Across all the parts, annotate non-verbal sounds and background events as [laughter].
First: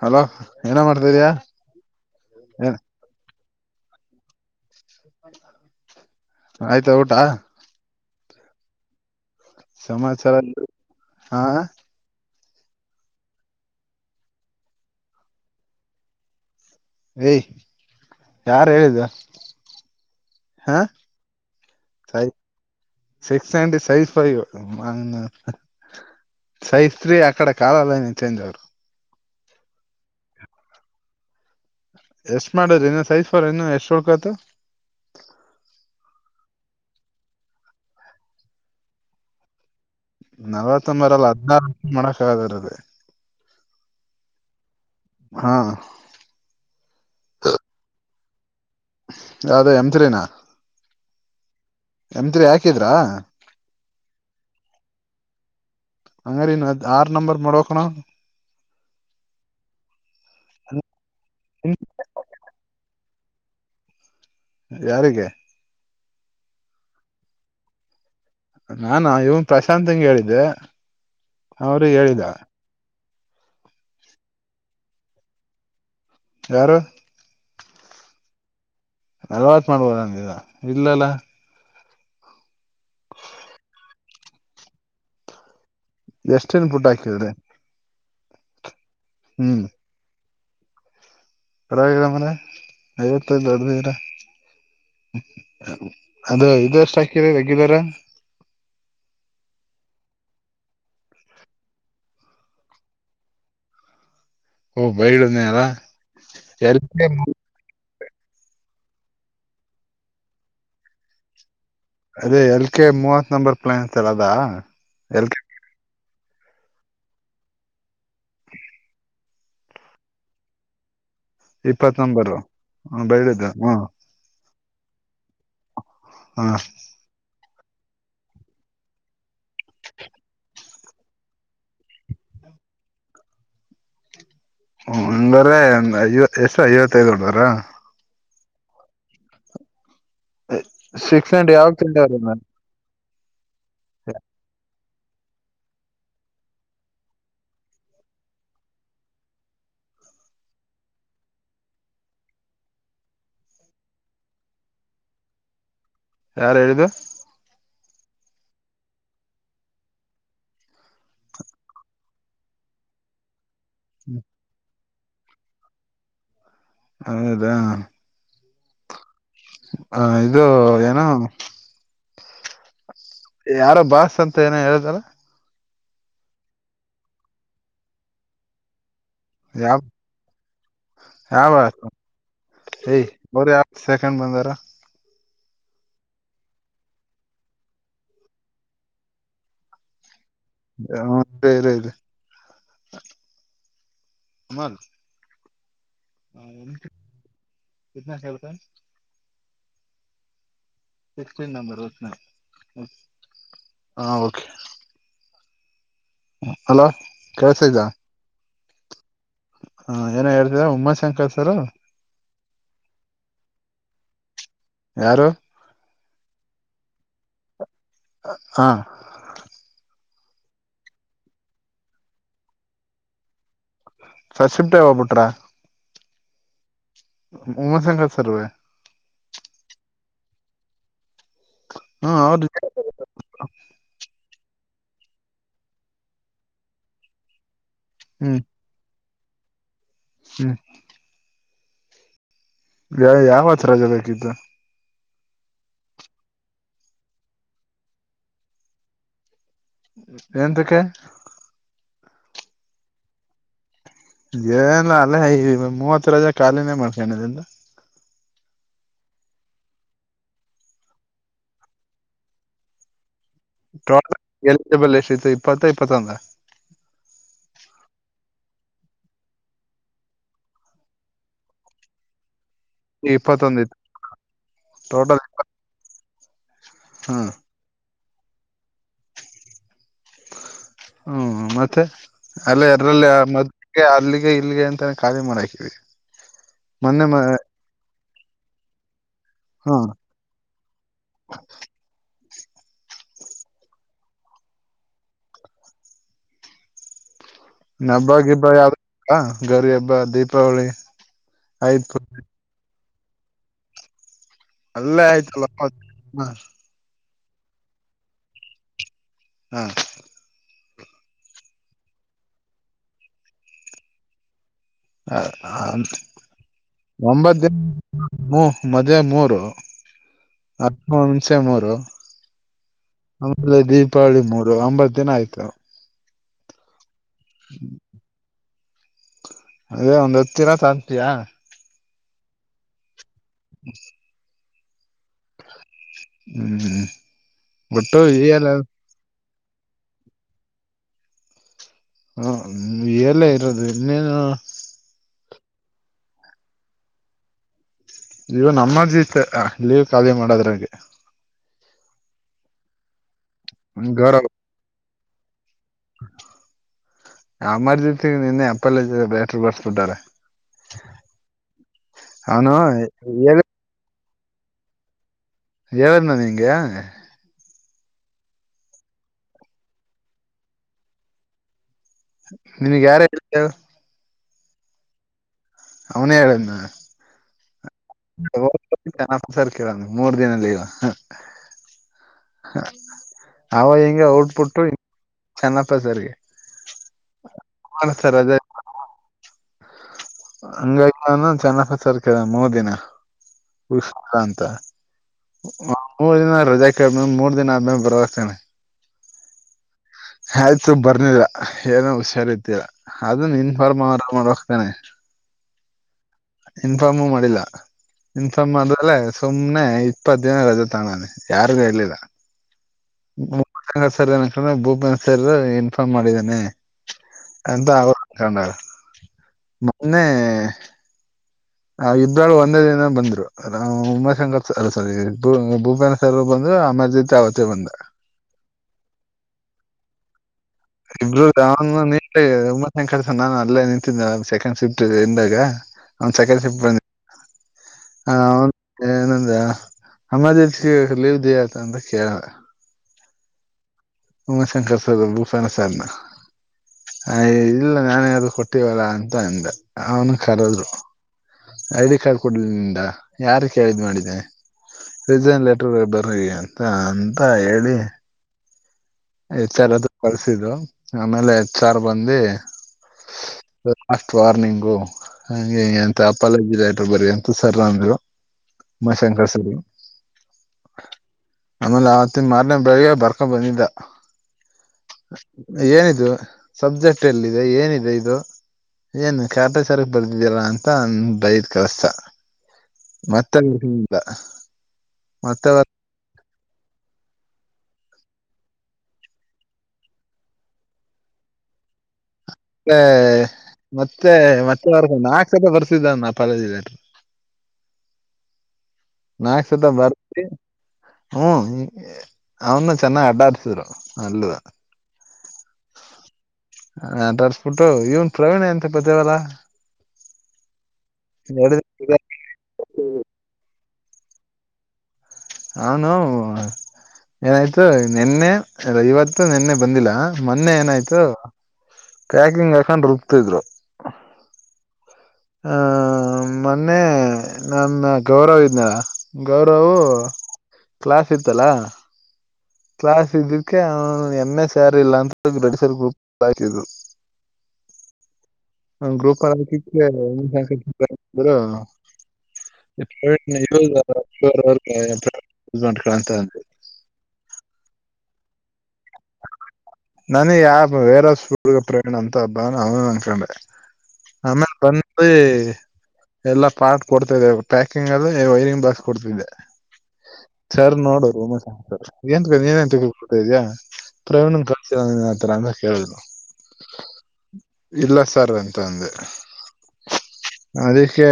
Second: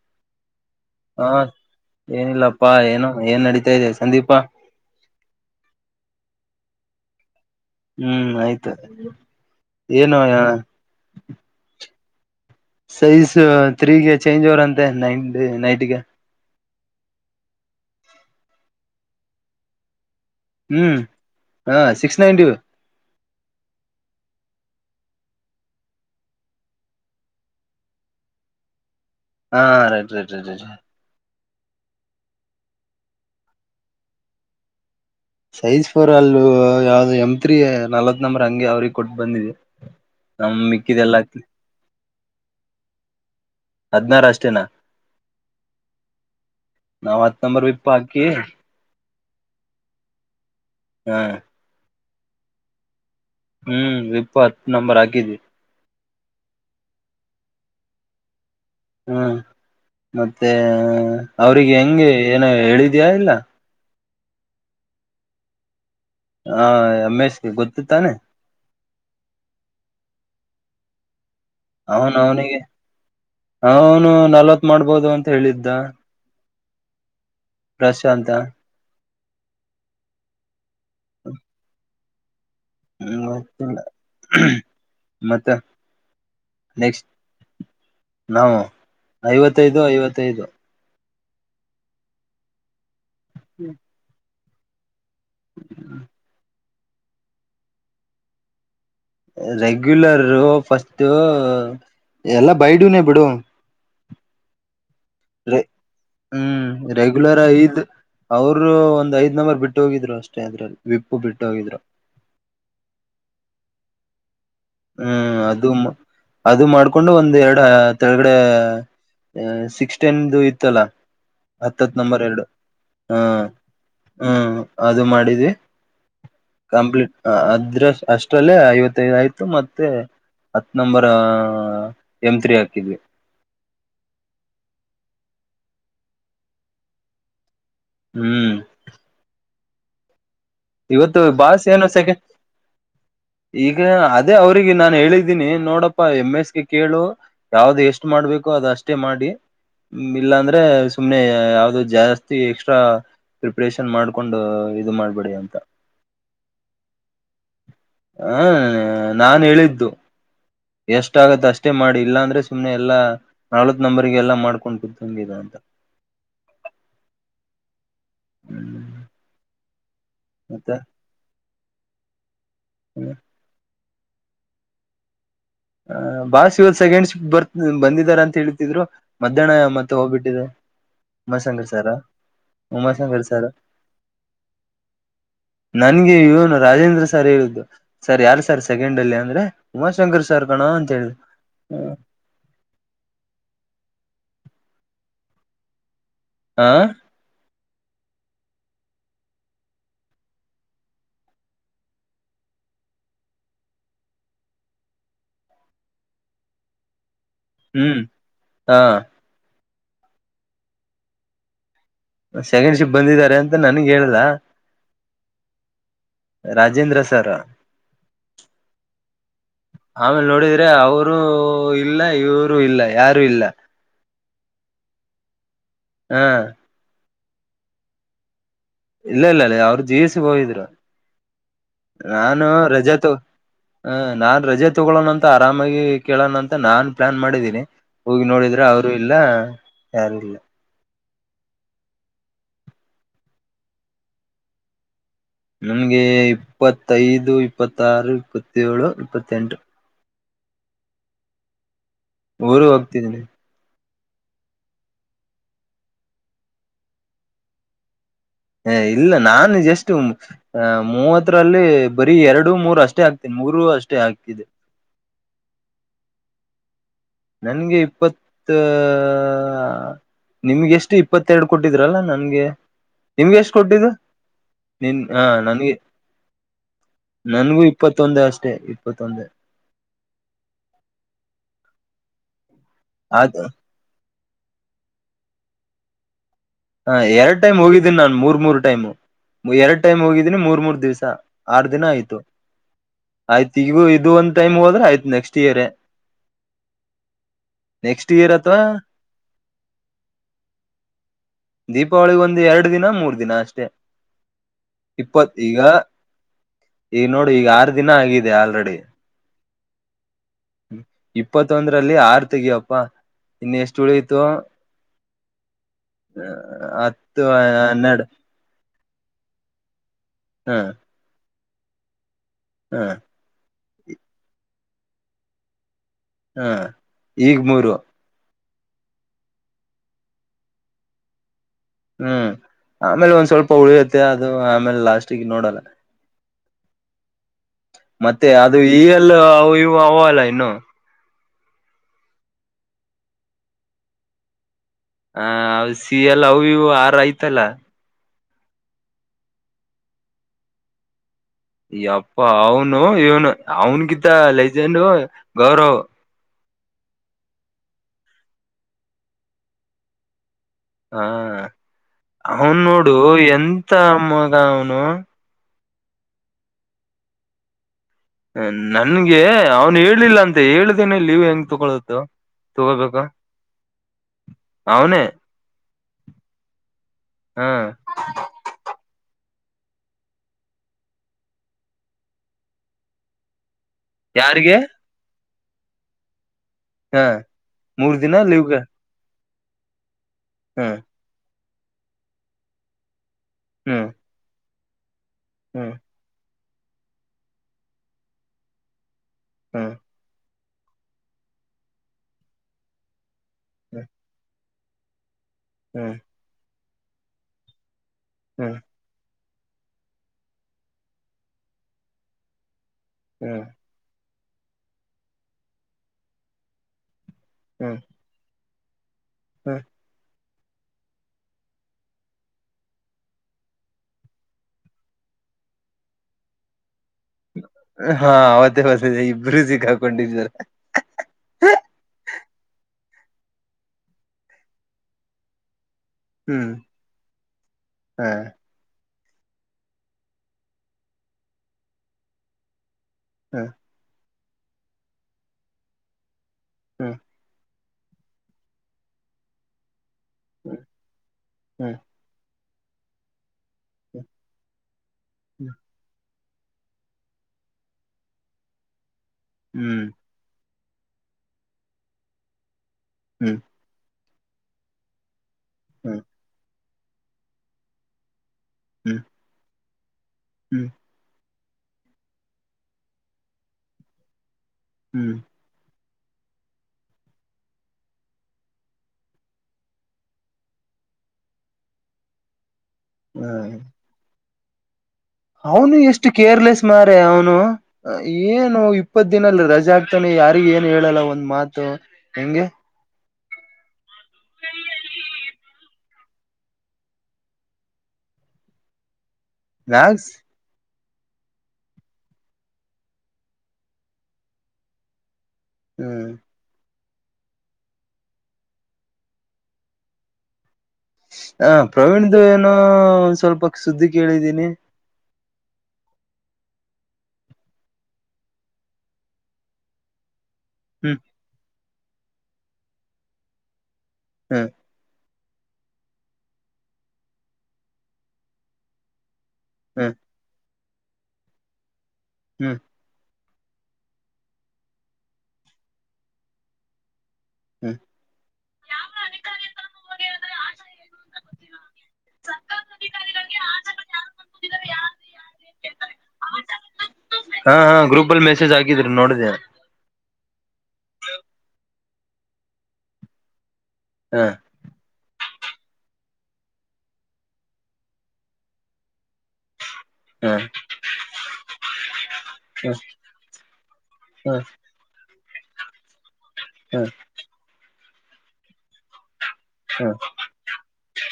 Hello ಏನೋ ಮಾಡ್ತಿದೀಯಾ ಹಾ ಏನಿಲ್ಲಪ್ಪಾ ಏನ್ ಏನು ಏನ್ ನಡೀತಾ ಇದೆ ಸಂದೀಪ್ ಆಯ್ತಾ ಊಟಾ ಹ್ಮ್ ಆಯ್ತ್ ಸಮಾಚಾರ ಹಾ ಸೈಜ್ ತ್ರೀಗೆ ಚೇಂಜ್ ಓವರಂತೆ ನೈನ್ ನೈಟಿಗೆ ಏ ಯಾರ್ ಹೇಳಿದು ಹ್ಮ್ ಹ ಸಿಕ್ಸ್ ಸೈ ನೈನ್ಟಿವು six ninety size five one size three ಆಕ್ಕಡೆ ಕಾಲಾಲೈನ ನಿಂತಕೊಂಡವರು ಹಾ ರೈಟ್ ರೈಟ್ ರೈಟ್ ರೈಟ್ ಎಷ್ಟ್ ಮಾಡ್ರಿ ಇನ್ನ ಸೈಜ್ ಫೋರ್ ಇನ ಎಷ್ಟ ಉಳ್ಕತ್ ಸೈಜ್ ಫೋರ್ ಅಲ್ಲೂ ಯಾವ್ದ ಎಮ್ ತ್ರೀ ನಲ್ವತ್ ನಂಬರ್ ಹಂಗೆ ಅವ್ರಿಗ ಕೊಟ್ಟ ಬಂದಿವಿ ನಲವತ್ತೊ ಬರಲ್ಲ ಹದ್ನಾರು ಲಕ್ಷ ಮಾಡಕ್ ಆಗಲ್ಲ ರೀ ಅದು ಹದ್ನಾರ ಅಷ್ಟೇನ ಹಾ ನಾವ್ ಹತ್ ನಂಬರ್ ವಿಪ ಹಾಕಿ ಅದೇ ಎಮ್ ತ್ರಿ ನಾ ಹ್ಮ್ ಎಮ್ ತ್ರಿ ಯಾಕಿದ್ರಾ ಹ್ಮ್ ಇಪ್ಪತ್ತ್ ನಂಬರ್ ಹಾಕಿದ್ವಿ ಅಂಗಾರ ಇನ್ನ ಆರ್ ನಂಬರ್ ಮಾಡಬೇಕಣ ಹ್ಮ್ ಮತ್ತೆ ಅವ್ರಿಗೆ ಹೆಂಗೆ ಏನೋ ಹೇಳಿದಿಯಾ ಇಲ್ಲ ಯಾರಿಗೆ ಹಾ ರಮೇಶ್ಗೆ ಗೊತ್ತುತ್ತಾನೆ ನಾನ ಇವನ್ ಪ್ರಶಾಂತಂಗ ಹೇಳಿದ್ದೆ ಅವ್ರಿಗೆ ಅವನು ಹೇಳಿದ ಅವನಿಗೆ ಅವನು ನಲ್ವತ್ ಮಾಡ್ಬೋದು ಅಂತ ಹೇಳಿದ್ದ ಯಾರು ಪ್ರಶಾಂತ ನಲ್ತ್ವತ್ತ ಮಾಡ್ಬೋದಂದಿದ್ ಇಲ್ಲಲ್ಲ [inaudible] [unintelligible] ಮತ್ತೆ ಎಷ್ಟ್ ಇನ್ ಪುಟ್ಟ ನೆಕ್ಸ್ಟ್ ಹಾಕಿದ್ರಿ ನಾವು ಹ್ಮ್ ಐವತ್ತೈದು ಐವತ್ತೈದು. ಪರವಾಗಿರ ಅಂದ್ರೆ [inaudible] ಐವತೈದು ದೊಡ್ಡದ ಇದ್ರೆ. ಅದ ಇದು ಇಷ್ಟ ಹಾಕಿರಿ ರೆಗ್ಯುಲರ್ ರೆಗ್ಯುಲರ್ ಫಸ್ಟ್ ಎಲ್ಲ ಬೈಡನೇ ಬಿಡು ಹ ಬೈಡು ನೇ ಹ್ಮ್ ರೆಗ್ಯುಲರ ಈದು. ಅವರು ಒಂದ್ಐದ್ ನಂಬರ್ ಬಿಟ್ಟು ಹೋಗಿದ್ರು ಅಷ್ಟೇ ಅದ್ರಲ್ಲಿ ವಿಪ್ಪು ಬಿಟ್ಟು ಹೋಗಿದ್ರು. ಅದೇ ಎಲ್ ಕೆ ಮೂವತ್ ನಂಬರ್ ಪ್ಲಯಾನ್ ಅಂತಲ್ಲ ಅದಾ. ಎಲ್ ಕೆ ಹ್ಮ್ ಅದು ಅದು ಮಾಡ್ಕೊಂಡು ಒಂದ್ ಎರಡ ತಳಗಡೆ... ಹು ಸಿಕ್ಸ್ ಟೆನ್ದ ಇತ್ತಲ್ಲಾ. ಹತ್ತತ್ ಇಪ್ಪತ್ ನಂಬರ್ ನಂಬರು ಎರಡು ಹ ಬೆಳ್ಳಿದ್ದು ಹ್ಮ ಹ್ಮ್ ಅದು ಮಾಡಿದ್ವಿ. ಹ್ಮ ಕಂಪ್ಲೀಟ್ ಅದ್ರ ಅಷ್ಟಲ್ಲೇ ಐವತ್ತೈದು ಆಯ್ತು ಮತ್ತೆ ಹತ್ ನಂಬರ್ ಎಂ ತ್ರಿ ಹಾಕಿದ್ವಿ. ಹ ಹಂಗಾರೆ ಐವಎಷ್ಟ ಐವತ್ತೈದ್ ಹೊಡ್ದಾರ.. ಹ್ಮ್ ಇವತ್ತು ಸಿಕ್ಸ್ ಹಂಡ್ ಬಾಸ್ ಯಾವಾಗ ಏನು ಸೆಕೆ ತಂದವ್ರನ್ನ [inaudible] ಈಗ ಅದೇ ಅವ್ರಿಗೆ ನಾನು ಹೇಳಿದ ಇದ್ದೀನಿ ನೋಡಪ್ಪ ಎಮ್ ಎಸ್ಗೆ ಕೇಳು ಯಾವ್ದ್ ಎಷ್ಟ್ ಮಾಡ್ಬೇಕು ಅದ ಅಷ್ಟೇ ಮಾಡಿ ಇಲ್ಲಾಂದ್ರೆ ಸುಮ್ನೆ ಯಾವ್ದೋ ಜಾಸ್ತಿ ಎಕ್ಸ್ಟ್ರಾ ಪ್ರಿಪ್ರೇಷನ್ ಮಾಡ್ಕೊಂಡು ಇದು ಮಾಡ್ಬೇಡಿ ಅ ಯಾರು ಹೇಳಿದು ಹ ನಾನ್ ಹೇಳಿದ್ದು. ಎಷ್ಟ ಆಗತ್ತ ಅಷ್ಟೇ ಮಾಡಿ ಇಲ್ಲಾ ಅಂದ್ರೆ ಸುಮ್ನೆ ಎಲ್ಲಾ ನಲವತ್ ನಂಬರ್ಗೆ ಎಲ್ಲಾ ಮಾಡ್ಕೊಂಡ ಕುಂತ್ಕೊಂಡಿರ್ ಅಂತ.. ಹೌದಾ [inaudible] ಹ ಇದು ಮತ್ತೆ ಏನೊ [inaudible] ಯಾರ ಬಾಸ್ ಅಂತ ಏನೋ ಹೇಳಿದಾರ ಅ ಬಾಸ್ ಇವತ್ ಸೆಂಕೆಡ್ ಶಿಫ್ಟ್ ಬರ್ ಬಂದಿದಾರ ಅಂತ ಹೇಳಿದ್ರು ಮಧ್ಯಾಹ್ನ ಯಾವ ಮತ್ತೆ ಹೋಗ್ಬಿಟ್ಟಿದೆ. ಯಾವ ಉಮಾಶಂಕ ಸರ್ [inaudible] ಉಮಾ ಏಯ್ ಶಂಕರ್ ಅವ್ರ ಸರ್. ಯಾವ ಸೆಕೆಂಡ್ ಬಂದಾರ ನನ್ಗೆ ಇವನು ರಾಜೇಂದ್ರ ಸಾರ್ ಹೇಳಿದ್ದು. ಸರ್ ಯಾರು ಸರ್ ಸೆಕೆಂಡ್ ಅಲ್ಲಿ ಅಂದ್ರೆ ಉಮಾಶಂಕರ್ ಸರ್ ಕಣೋ ಅಂತ ಹೇಳಿದ್ರು [unintelligible] [unintelligible] ಹ [unintelligible] ಇದನ್ನ ಯಾಕ್ ಹೇಳದೆ ಸಿಕ್ಸ್ಟನ ನಂಬರ್ [inaudible] ಹ ಓಕೆ ಅಲೋ ಹ್ಮ್ [inaudible] ಹಾ ಹ ಏನ ಹೇಳ್ತದೆ ಉಮಾಶಂಕರ್ ಸರು. ಸೆಕೆಂಡ್ ಶಿಫ್ಟ್ ಬಂದಿದ್ದಾರೆ ಅಂತ ನನಗ್ ಹೇಳಲ್ಲ. ಯಾರು ರಾಜೇಂದ್ರ ಸರ್.. ಹಾ ಆಮೇಲ್ ನೋಡಿದ್ರೆ ಅವರೂ ಇಲ್ಲ ಇವರು ಇಲ್ಲ ಯಾರು ಇಲ್ಲ. ರಸಿಪ್ಟೆ ಹೋಗ್ಬುಟ್ರಾ. ಹೇ ಉಮಾಶಂಕರ್ ಸರ್ವ. ಇಲ್ಲ ಇಲ್ಲ ಇಲ್ಲ ಯಾವ್ರ್ ಜೀಸಿ ಹೋಗಿದ್ರು ಹ್ಮ್ ನಾನು ಅವ್ರು ರಜಾ ತೊ ಹ ನಾನ್ ರಜೆ ತಗೊಳ್ಳೋಣ ಅಂತ ಆರಾಮಾಗಿ ಕೇಳೋಣ ಅಂತ ನಾನ್ ಪ್ಲಾನ್ ಮಾಡಿದೀನಿ. ಹೋಗಿ ಹ್ಮ್ ನೋಡಿದ್ರೆ ಅವ್ರು ಇಲ್ಲ ಯಾರು ಇಲ್ಲ. ಹ್ಮ್ ಯ ಯಾವತ್ ರಜೆ ಬೇಕಿತ್ತು. ನನ್ಗೆ ಇಪ್ಪತ್ತೈದು ಇಪ್ಪತ್ತಾರು ಇಪ್ಪತ್ತೇಳು ಇಪ್ಪತ್ತೆಂಟು. ಎಂತುಕೆ. ಊರ್ಗೆ ಹೋಗ್ತಿದ್ದೀನಿ. ಏನಿಲ್ಲ ಅಲ್ಲೇ ಮೂವತ್ ರಜ ಖಾಲಿನೇ ಮಾಡ್ಕೊಂಡಿನ್. ಹೆ ಇಲ್ಲ ನಾನು ಜಸ್ಟ್ ಮೂವತ್ರಲ್ಲಿ ಬರೀ ಎರಡು ಮೂರು ಅಷ್ಟೇ ಆಗ್ ಟ್ರೋಲಿ ಎಲಿಜಿಬಲ್ ಎಷ್ಟಿತ್ತು ಇಪ್ಪತ್ತ ಇಪ್ಪತ್ತೊಂದ. ನನ್ಗೆ ಇಪ್ಪತ್ತ ಆಆ. ನಿಮ್ಗೆ ಎಷ್ಟ ಇಪ್ಪತ್ತೆರಡು ಕೊಟ್ಟಿದ್ರಲ್ಲ ನನ್ಗೆ. ನಿಮ್ಗೆ ಎಷ್ಟ ಇಪ್ಪತ್ತೊಂದು ಇತ್ತು ಕೊಟ್ಟಿದ್ದು ನಿನ್ ಟೋಟಲ್ ಹ ನನ್ಗೆ ಹ್ಮ್ ನನ್ಗೂ ಇ ಇಪ್ಪತ್ತೊಂದೆ ಅಷ್ಟೇ ಇಪ್ಪತ್ತೊಂದೆ. ಹ್ಮ ಮತ್ತೆ ಅಲ್ಲೆ ಎರ್ರ್ಲ್ಲಿ ಆತ್ ಮ್ ಗೆ ಅಲ್ಲಿಗೆ ಇಲ್ಲಿಗೆ ಅಂತಾನೆ ಖಾಲಿ ಮಾಡಾಕಿವಿ. ಹಾ ಮೊನ್ನೆ ಮ- ಎರಡ್ ಟೈಮ್ ಹೋಗಿದ್ದೀನಿ ನಾನ್ ಮೂರ್ ಮೂರ್ ಟೈಮ್ ಎರಡ್ ಹ್ಮ್ ಟೈಮ್ ಹೋಗಿದ್ದೀನಿ ಮೂರ್ ಮೂರ್ ದಿವ್ಸ. ಆರ್ ದಿನ ಆಯ್ತು. ಆಯ್ತ ಈಗ್ ಇದು ಒಂದ್ಟೈಮ್ ಹೋದ್ರೆ ಆಯ್ತ್ ನೆಕ್ಸ್ಟ್ ಇಯರೆ. ಇನ್ ನೆಕ್ಸ್ಟ್ ಹಬ್ಬ ಇಯರ್ ಗಿಬ್ಬ ಅಥವಾ ಯಾವ್ದ ಗರಿ ಹಬ್ಬ ದೀಪಾವಳಿ. ಆಯ್ತು ದೀಪಾವಳಿಗ್ ಒಂದ್ ಎರಡ್ ದಿನ ಮೂರ್ ದಿನ ಅಷ್ಟೇ. ಅಲ್ಲೇ ಇಪ್ಪತ್ ಆಯ್ತಲ್ಲ ಈಗ ಈಗ್ ನೋಡು ಈಗ್ ಆರ್ ದಿನ ಆಗಿದೆ ಆಲ್ರೆಡಿ. ಹಾ ಇಪ್ಪತ್ತೊಂದ್ರಲ್ಲಿ ಆರ್ ತೆಗ್ಯಪ್ಪಾ ಇನ್ನ ಎಷ್ಟ ಉಳಿತು. ಹ ಹ ಹತ್ತು ಒಂಬತ್ ದಿನ್ ಹನ್ನೆರಡು ಹು. ಮದ್ವೆ ಮೂರು ಹ್ಮ ಹತ್ಮೂರ್ ಹುಣ್ಸೆ ಮೂರು. ಹಾ ಆಮೇಲೆ ದೀಪಾವಳಿ ಮೂರು ಒಂಬತ್ ದಿನ ಆಯ್ತು. ಹಾ ಈಗ್ ಮೂರು. ಅದೇ ಒಂದ್ ಹತ್ ದಿನ ತಾನ್ತಯಾ. ಹ್ಮ್ ಆಮೇಲೆ ಒಂದ್ ಸ್ವಲ್ಪ ಹುಳಿತ್ತ ಅದು ಆಮೇಲೆ ಲಾಸ್ಟಿಗೆ ನೋಡಲ್ಲ. ಹ್ಮ ಮತ್ತೆ ಅದು ಈ ಎಲ್ ಅವು ಇವು ಅವಲ್ಲ ಇನ್ನು. ಹ ವಿಯಲ್ಲೇ ಇರೋದು ಇನ್ನೇನು. ಹ ಸಿ ಎಲ್ಲ ಅವ್ ಇವ್ ಆರ್ ಐತಲ್ಲ. ಇವು ನಮಗ್ ಜಿತು ಲೀವ್ ಖಾಲಿ ಮಾಡದ್ರಾಗೆ. ಯಪ್ಪಾ ಅವ್ನು ಇವ್ನು ಅವನ್ಗಿದ್ದ ಲೆಜೆಂಡು ಗೌರವ್. ಯಮರ್ಜೆನ್ಸ ನಿನ್ನೆ ಅಪ್ಪಲಾಜಿ ಲೆಟ್ರು ಬರ್ಸ್ಬಿಟ್ಟಾರೆ. ಹ ಅವನು ಅವ್ನ್ ನೋಡು ಹೇಳ ಎಂತ ಮಗ ಅವ್ನು. ಎಳುದ್ನ ನಿನ್ಗೆ. ನನ್ಗೆ ಅವ್ನು ಹೇಳಿಲ್ಲ ಅಂತೆ ಹೇಳ್ದೇನೆ ಲೀವ್ ಹೆಂಗ್ ತೊಕೊಳೋದು. ನಿನ್ಗ್ ಯಾರ್ ಹೇಳಿದ್ ಹೇಳು. ಅವನೇ ಅವನ ಹೇಳಿದ್ನಾ. ಹ [unintelligible] ನಾ ಸರ್ ಕೇಳ ಮೂರ್ ದಿನ ಲೀವ್ ಅವ ಹಿಂಗ ಔಟ್ ಯಾರಿಗೆ ಪುಟ್ಟು ಚೆನ್ನಪ್ಪ ಸರ್ಗೆ ಹಾ ಮೂರ್ ಸರ್ ದಿನ ರಜೆ ಲೀವ್ಗ ಹಂಗಾಗಿ ನಾನ ಚನ್ನಪ್ಪ ಸರ್ಕ ಕ ಮೂರ ದಿನ ಉಷ ಹ್ಮ್ ಅಂತ ಹ್ಮ್ ಮೂರ್ ದಿನ ರಜಾ ಕೆ ಮೂರ ದಿನ ಆದ್ಮೇಲ ಬರ್ಬೇಕ ಅನಾ ಹಾ ಆಯ್ತು ಬರ್ನಿಲ್ಲ ಏನೋ ಹುಷಾರ ಅದು ಇನ್ಫಾರಮ್ ಅರ ಮಾಡ್ಬೇಕ ತಾನೇ ಹಾ ಇನ್ಫಾಮ ಮಾಡಿಲ್ಲ ಹ್ಮ್ ಇನ್ಫಾಮ ಆದ ಅಲ್ಲ ಸುಮ್ನೆ ಇಪ್ಪತ್ತ ದಿನ ರಜ ತುದಾನೆ ಯಾರಗೂ ಹೇಳಿಲ್ಲ. ಹ್ಮ್ [unintelligible] ಭೂಪೇನ್ ಸರ್ ಇನ್ಫಾರ್ಮ್ ಮಾಡಿದ್ದನೆ ಅಂತ ಹ್ಮ್ ಅವ್ ಕೊಂಡಳ ಹ್ಮ್ ಮೊನ್ನೆ ಇಬ್ಬಳ ಒಂದೇ ದಿನ ಬಂದ್ರು ಅ ಉಮಾಶಂಕ ಸ ಸರ್ ಅ ಸರಿ ಭೂಪೇನ ಸರ್ ಬಂದ್ರು ಅಮ ತಾವತ್ತ ಬಂದ ಹಾ ಅವತ್ತೇ ಇಬ್ಬರು ಸಿಕ್ಕ ಕೊಂಡಿದ್ದ ಇಬ್ರು ಅವನ ನಿ [unintelligible] ನಾನು ಅಲ್ಲೇ ನಿಂತಿದ್ದ ಸೆಕಂಡ್ ಶಿಫ್ಟ್ ಇಂದಾಗ ಒನ್ ಸೆಕೆಂಡ್ ಹ್ಮ್ ಶಿಫ್ ಬಂದ ಹಾ ಹ ಅ [unintelligible] ಹಾ ಉಮಶಂಕರ್ ಸರ್ ಭೂಷಣ ಸರ್ನ ಹ್ಮ್ ಆ ಇಲ್ಲ ನಾನೇ ಯಾ ಕೊಟ್ಟವಲ್ಲ ಅಂತ ಅಂದೆ ಅವನ ಹ್ಮ್ ಕರದ್ರು ಹ್ಮ್ ಐಡಿ ಕಾರ್ಡ್ ಕೊಡ್ಲಿಂದ ಯಾರ ಕೇಳಿದ ಹ್ಮ್ ಮಾಡಿದೆ ರಿಸೈನ ಲೆಟರ್ ಬರಿ ಅಂತ ಅಂತ ಹೇಳಿ ಹೆಚ್ ಅದ ಹ್ಮ್ ಕಳ್ಸಿದ್ದು ಆಮೇಲೆ ಹೆಚ್ ಅರ್ ಬಂದಿ ಹ್ಮ. ಲಾಸ್ಟ್ ವಾರ್ನಿಂಗ ಹಗೆ ಹಿಂಗ ಹ್ಮ್ ಅಂತ ಅಪಾಲಜಿ ಲೆಟರ್ ಬರ ಅಂತ ಸರ್ ಅಂದ್ರು. ಮ ಶಂಕರ ಸರ. ಹ್ಮ. ಆಮೇಲ ಆತ್ತಿನ ಮಾರ್ನೆ ಬೆಳಿಗ್ ಬರ್ಕೊ ಬಂದಿದ್ದ. ಹ್ಮ್ ಏನಿದು ಸಬ್ಜೆಕ್ಟ್ ಎಲ್ಲಿದೆ ಏನಿದೆ ಇದು. ಏನ್ ಕಾಟಾಚಾರಕ ಬರ್ದಿದ್ಯಲ ಅಂತ ಅ ಬೈದ ಕಲ್ಸದ. ಹ ಮತ್ತ [unintelligible] ಅವ್ನು ಎಷ್ಟ ಕೇರ್ಲೆಸ್ ಮಾರ ಅವನು ಏನು ಇಪ್ಪತ ದಿನಲ್ಲ ರಜೆ ಹಾಕ್ತಾನೆ ಯಾರಿಗ ಏನ್ ಹೇಳಲ್ಲ ಒಂದ್ ಮಾತು ಹೆಂಗೆ ಎ ಮತ್ತೆ ಮತ್ತೆ ವರ್ಷ ನಾಕ ಸತಿ ಬರ್ಸಿದ್ದಾನ ಅಪಾಲಜಿ ಲೇಟ [inaudible] ನಾಕ ಸತ ಮ್ಯಾಕ್ಸ್ ಬರ್ರ ಹ್ಮ ಅವ್ನು ಚೆನ್ನಾಗ ಅಡಾಡ್ಸರು ಅಲ್ಲಿ ಹ್ಮ. ಆಟಾಡ್ಸ್ಬಿಟ್ಟು ಇವನ ಪ್ರವೀಣ್ ಎಂತ ಬತೇವಲ್ಲಾ. ಹ ಎರಡು ಪ್ರವೀಣ್ದ ಏನೋ ಸ್ವಲ್ಪ ಸುದ್ದಿ ಕೇಳಿದೀನಿ. ಅವನು ಏನಾಯ್ತು ನಿನ್ನೆ ಇವತ್ತು ನಿನ್ನೆ ಬಂದಿಲ್ಲ. ಮನ್ನೆ ಏನಾಯ್ತು ಹ್ಮ್ ಪ್ಯಾಕಿಂಗ್ ಹಾಕೊಂದ ರೂಬತಿದ್ರು. ಹು ಹ ಮೊನ್ನೆ ನನ್ನ ಗೌರವಿಂದ. ಗೌರವು ಹ್ಮ್ ಕ್ಲಾಸ್ ಇತ್ತಲಾ. ಹು ಕ್ಲಾಸ್ ಇದಕ್ಕೆ ಅವನು ಎಮ ಎಸ್ ಯ್ಯಾರು ಇಲ್ಲಾ ಅಂತ ಬಿಡಿಸಿ ಗ್ರೂಪ್ ಕ್ಲಾಸ್ ಬದ್ಲಿಯಿಸಿದ್ರೂ. ಹ್ಮ್ ಗ್ರೂಪಲ್ಲಿ ಗುರು ಸಪ್ರೇಟ್ ನೀಡೋಲ್ಲಾ ಬೆರೋರಿಗೆ ಮಾಡ್ಲಾಕ. ಹಾ ಹಾ ಗ್ರೂಪಲ್ಲಿ ಮೆಸೇಜ್ ಹಾದ್ರ ನೋಡಿದಾ. ನಾನೆ ಯಾಪ ಬೇರ ಹುಗ ಪ್ರೇಣ ಅಂತ ಹಬ್ಬಾನ ಅವನು ಅನ್ಕೊಂಡೆ ಹ ಆಮೇಲೆ ಬಂದ. ಯೆಯೇ ಎಲ್ಲಾ ಪಾರ್ಟ್ ಕೊಡ್ತಾದೆ ಪ್ಯಾಕಿಂಗ್ ಅದು ವೈರಿಂಗ್ ಬಾಕ್ಸ್ ಕೊಡ್ತಿದ್ದೆ. ಹ ಸರ ನೋಡೋ ಉಮಾ ಸರ ಏನಡ್ರಿ ಹ ಏನಂತಿಳ್ಕೋಬೇಕು ಇದ್ಯಾ ಹ ಪ್ರವೀಣ ಕರದ್. ಸರ್ ಆತರಾ ಅಂದ್ರ ಹೇಳ್ಬೇಕು. ಹ ಇಲ್ಲಾ ಸರ್ ಅಂತ ಅಂದೆ. ಹಾ. ಅದಿಕ್ಕೆ.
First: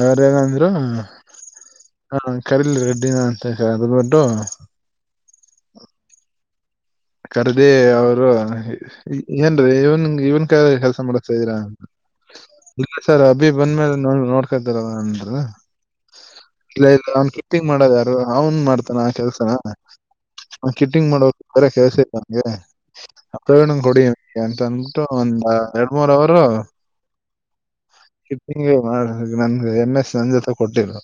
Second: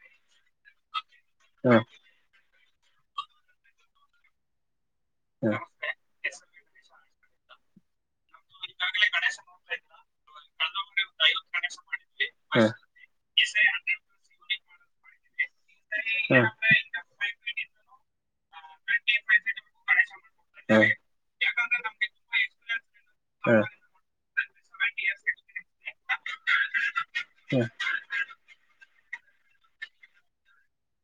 ಅವರೇನದ್ರು. ಹಾ. ಹಾ ಕರಿಇಲ್ಲಿ ರೆಡ್ಡಿನಂತ ಹೇಳ್ಬಿಟ್ಟು. ಹಾ. ಕರ್ದಿ ಅವರು. ಹ ಹೇಳಿ ಎ ಎಂಡ್ರಿ ಇವನ್ ಇವನ್ ಕೈಲಿ ಕೆಲ್ಸ ಮಾಡಸ್ತಾ ಇದೀರಾ. ಹಾ ಹಾ ಬುಲ್ಲಾ ಸರ ಅಭೀ ಬಂದ್ಮೇಲೆ ನಾನು ನೋಡ್ಕತಾರಲ್ಲ ಅಂದ್ರ. ಕರಿ ಅಕಿನ ಹು. ಇಲ್ಲಾ ಇಲ್ಲಾ ಅವ್ನ್ ಕಿಟಿಂಗ್ ಮಾಡದ ಯಾರು ಅವನ್ ಮಾಡ್ತಾನ ಆ ಕೆಲ್ಸ. ಹ ಕಿಟ್ಟಿಂಗ್ ಮಾಡೋರ ಕೆಲಸ ಐತಿ ಅವಂಗೆ. ಹಾ ಪ್ರವೀಣ್ ಹಾ ಕೊಡಿ ಅಂತ ಅಂದಬಿಟ್ಟು ಒಂದ ಎರಡ ಮೂರ ಅವರು. ಕಿಪಿಂಗ ಮಾಡ ನನಗ ಎಮ ಎಸ ನನ ಜೊತೆ ಕೊಟ್ಟಿದ್ರು.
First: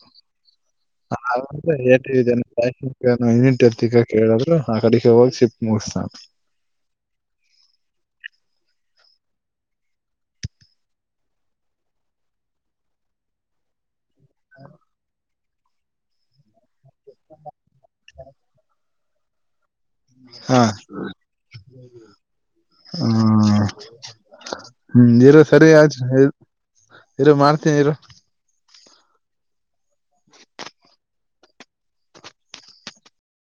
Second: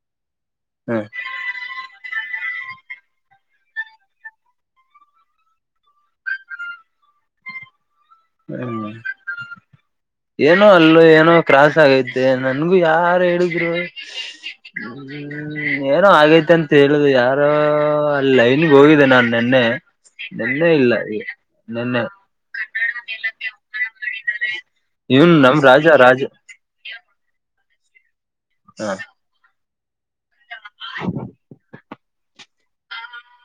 ಹಾ ಆದ್ರೂ ಎಷ್ಟ ಹೇಳಿದೆನು ಸಾಯಬರನ ಕೇಳಿದರು ಆ ಕಡೆಗೆ ಹೋಗಿ ಸಿಟ್ ಮುಗಸ್ತಾನಂತ. ಹ ಏನೋ ಅಲ್ಲಿ ಏನೋ ಕ್ರಾಸ್ ಆಗೈತೆ ನನಗು ಯಾರು ಹೇಳಿದ್ರು. ಹು ಏನೋ ಆಗೈತಿ ಅಂತ ಹೇಳುದ್ರು ಯಾರೊ. ಹ ಅಲ್ಲಿ ಲೈನಿಗೆ ಹೋಗಿದ್ದೆ ನಾನ ನಿನ್ನೆ ಹಾ ನಿನ್ನೆ ಇಲ್ಲ ನಿನ್ನೆ. ನೋಡಿಲ್ಲ ಅಪ್ಪಿ ಅವಾ. ಹು ಹು ಇರು ರಾಜ ಸರಿಯಾಯ್ತು ರಾಜ ಇರು ಮಾಡ್ತೀನಿ ಇರು. ಹಾ ಹಾಯ್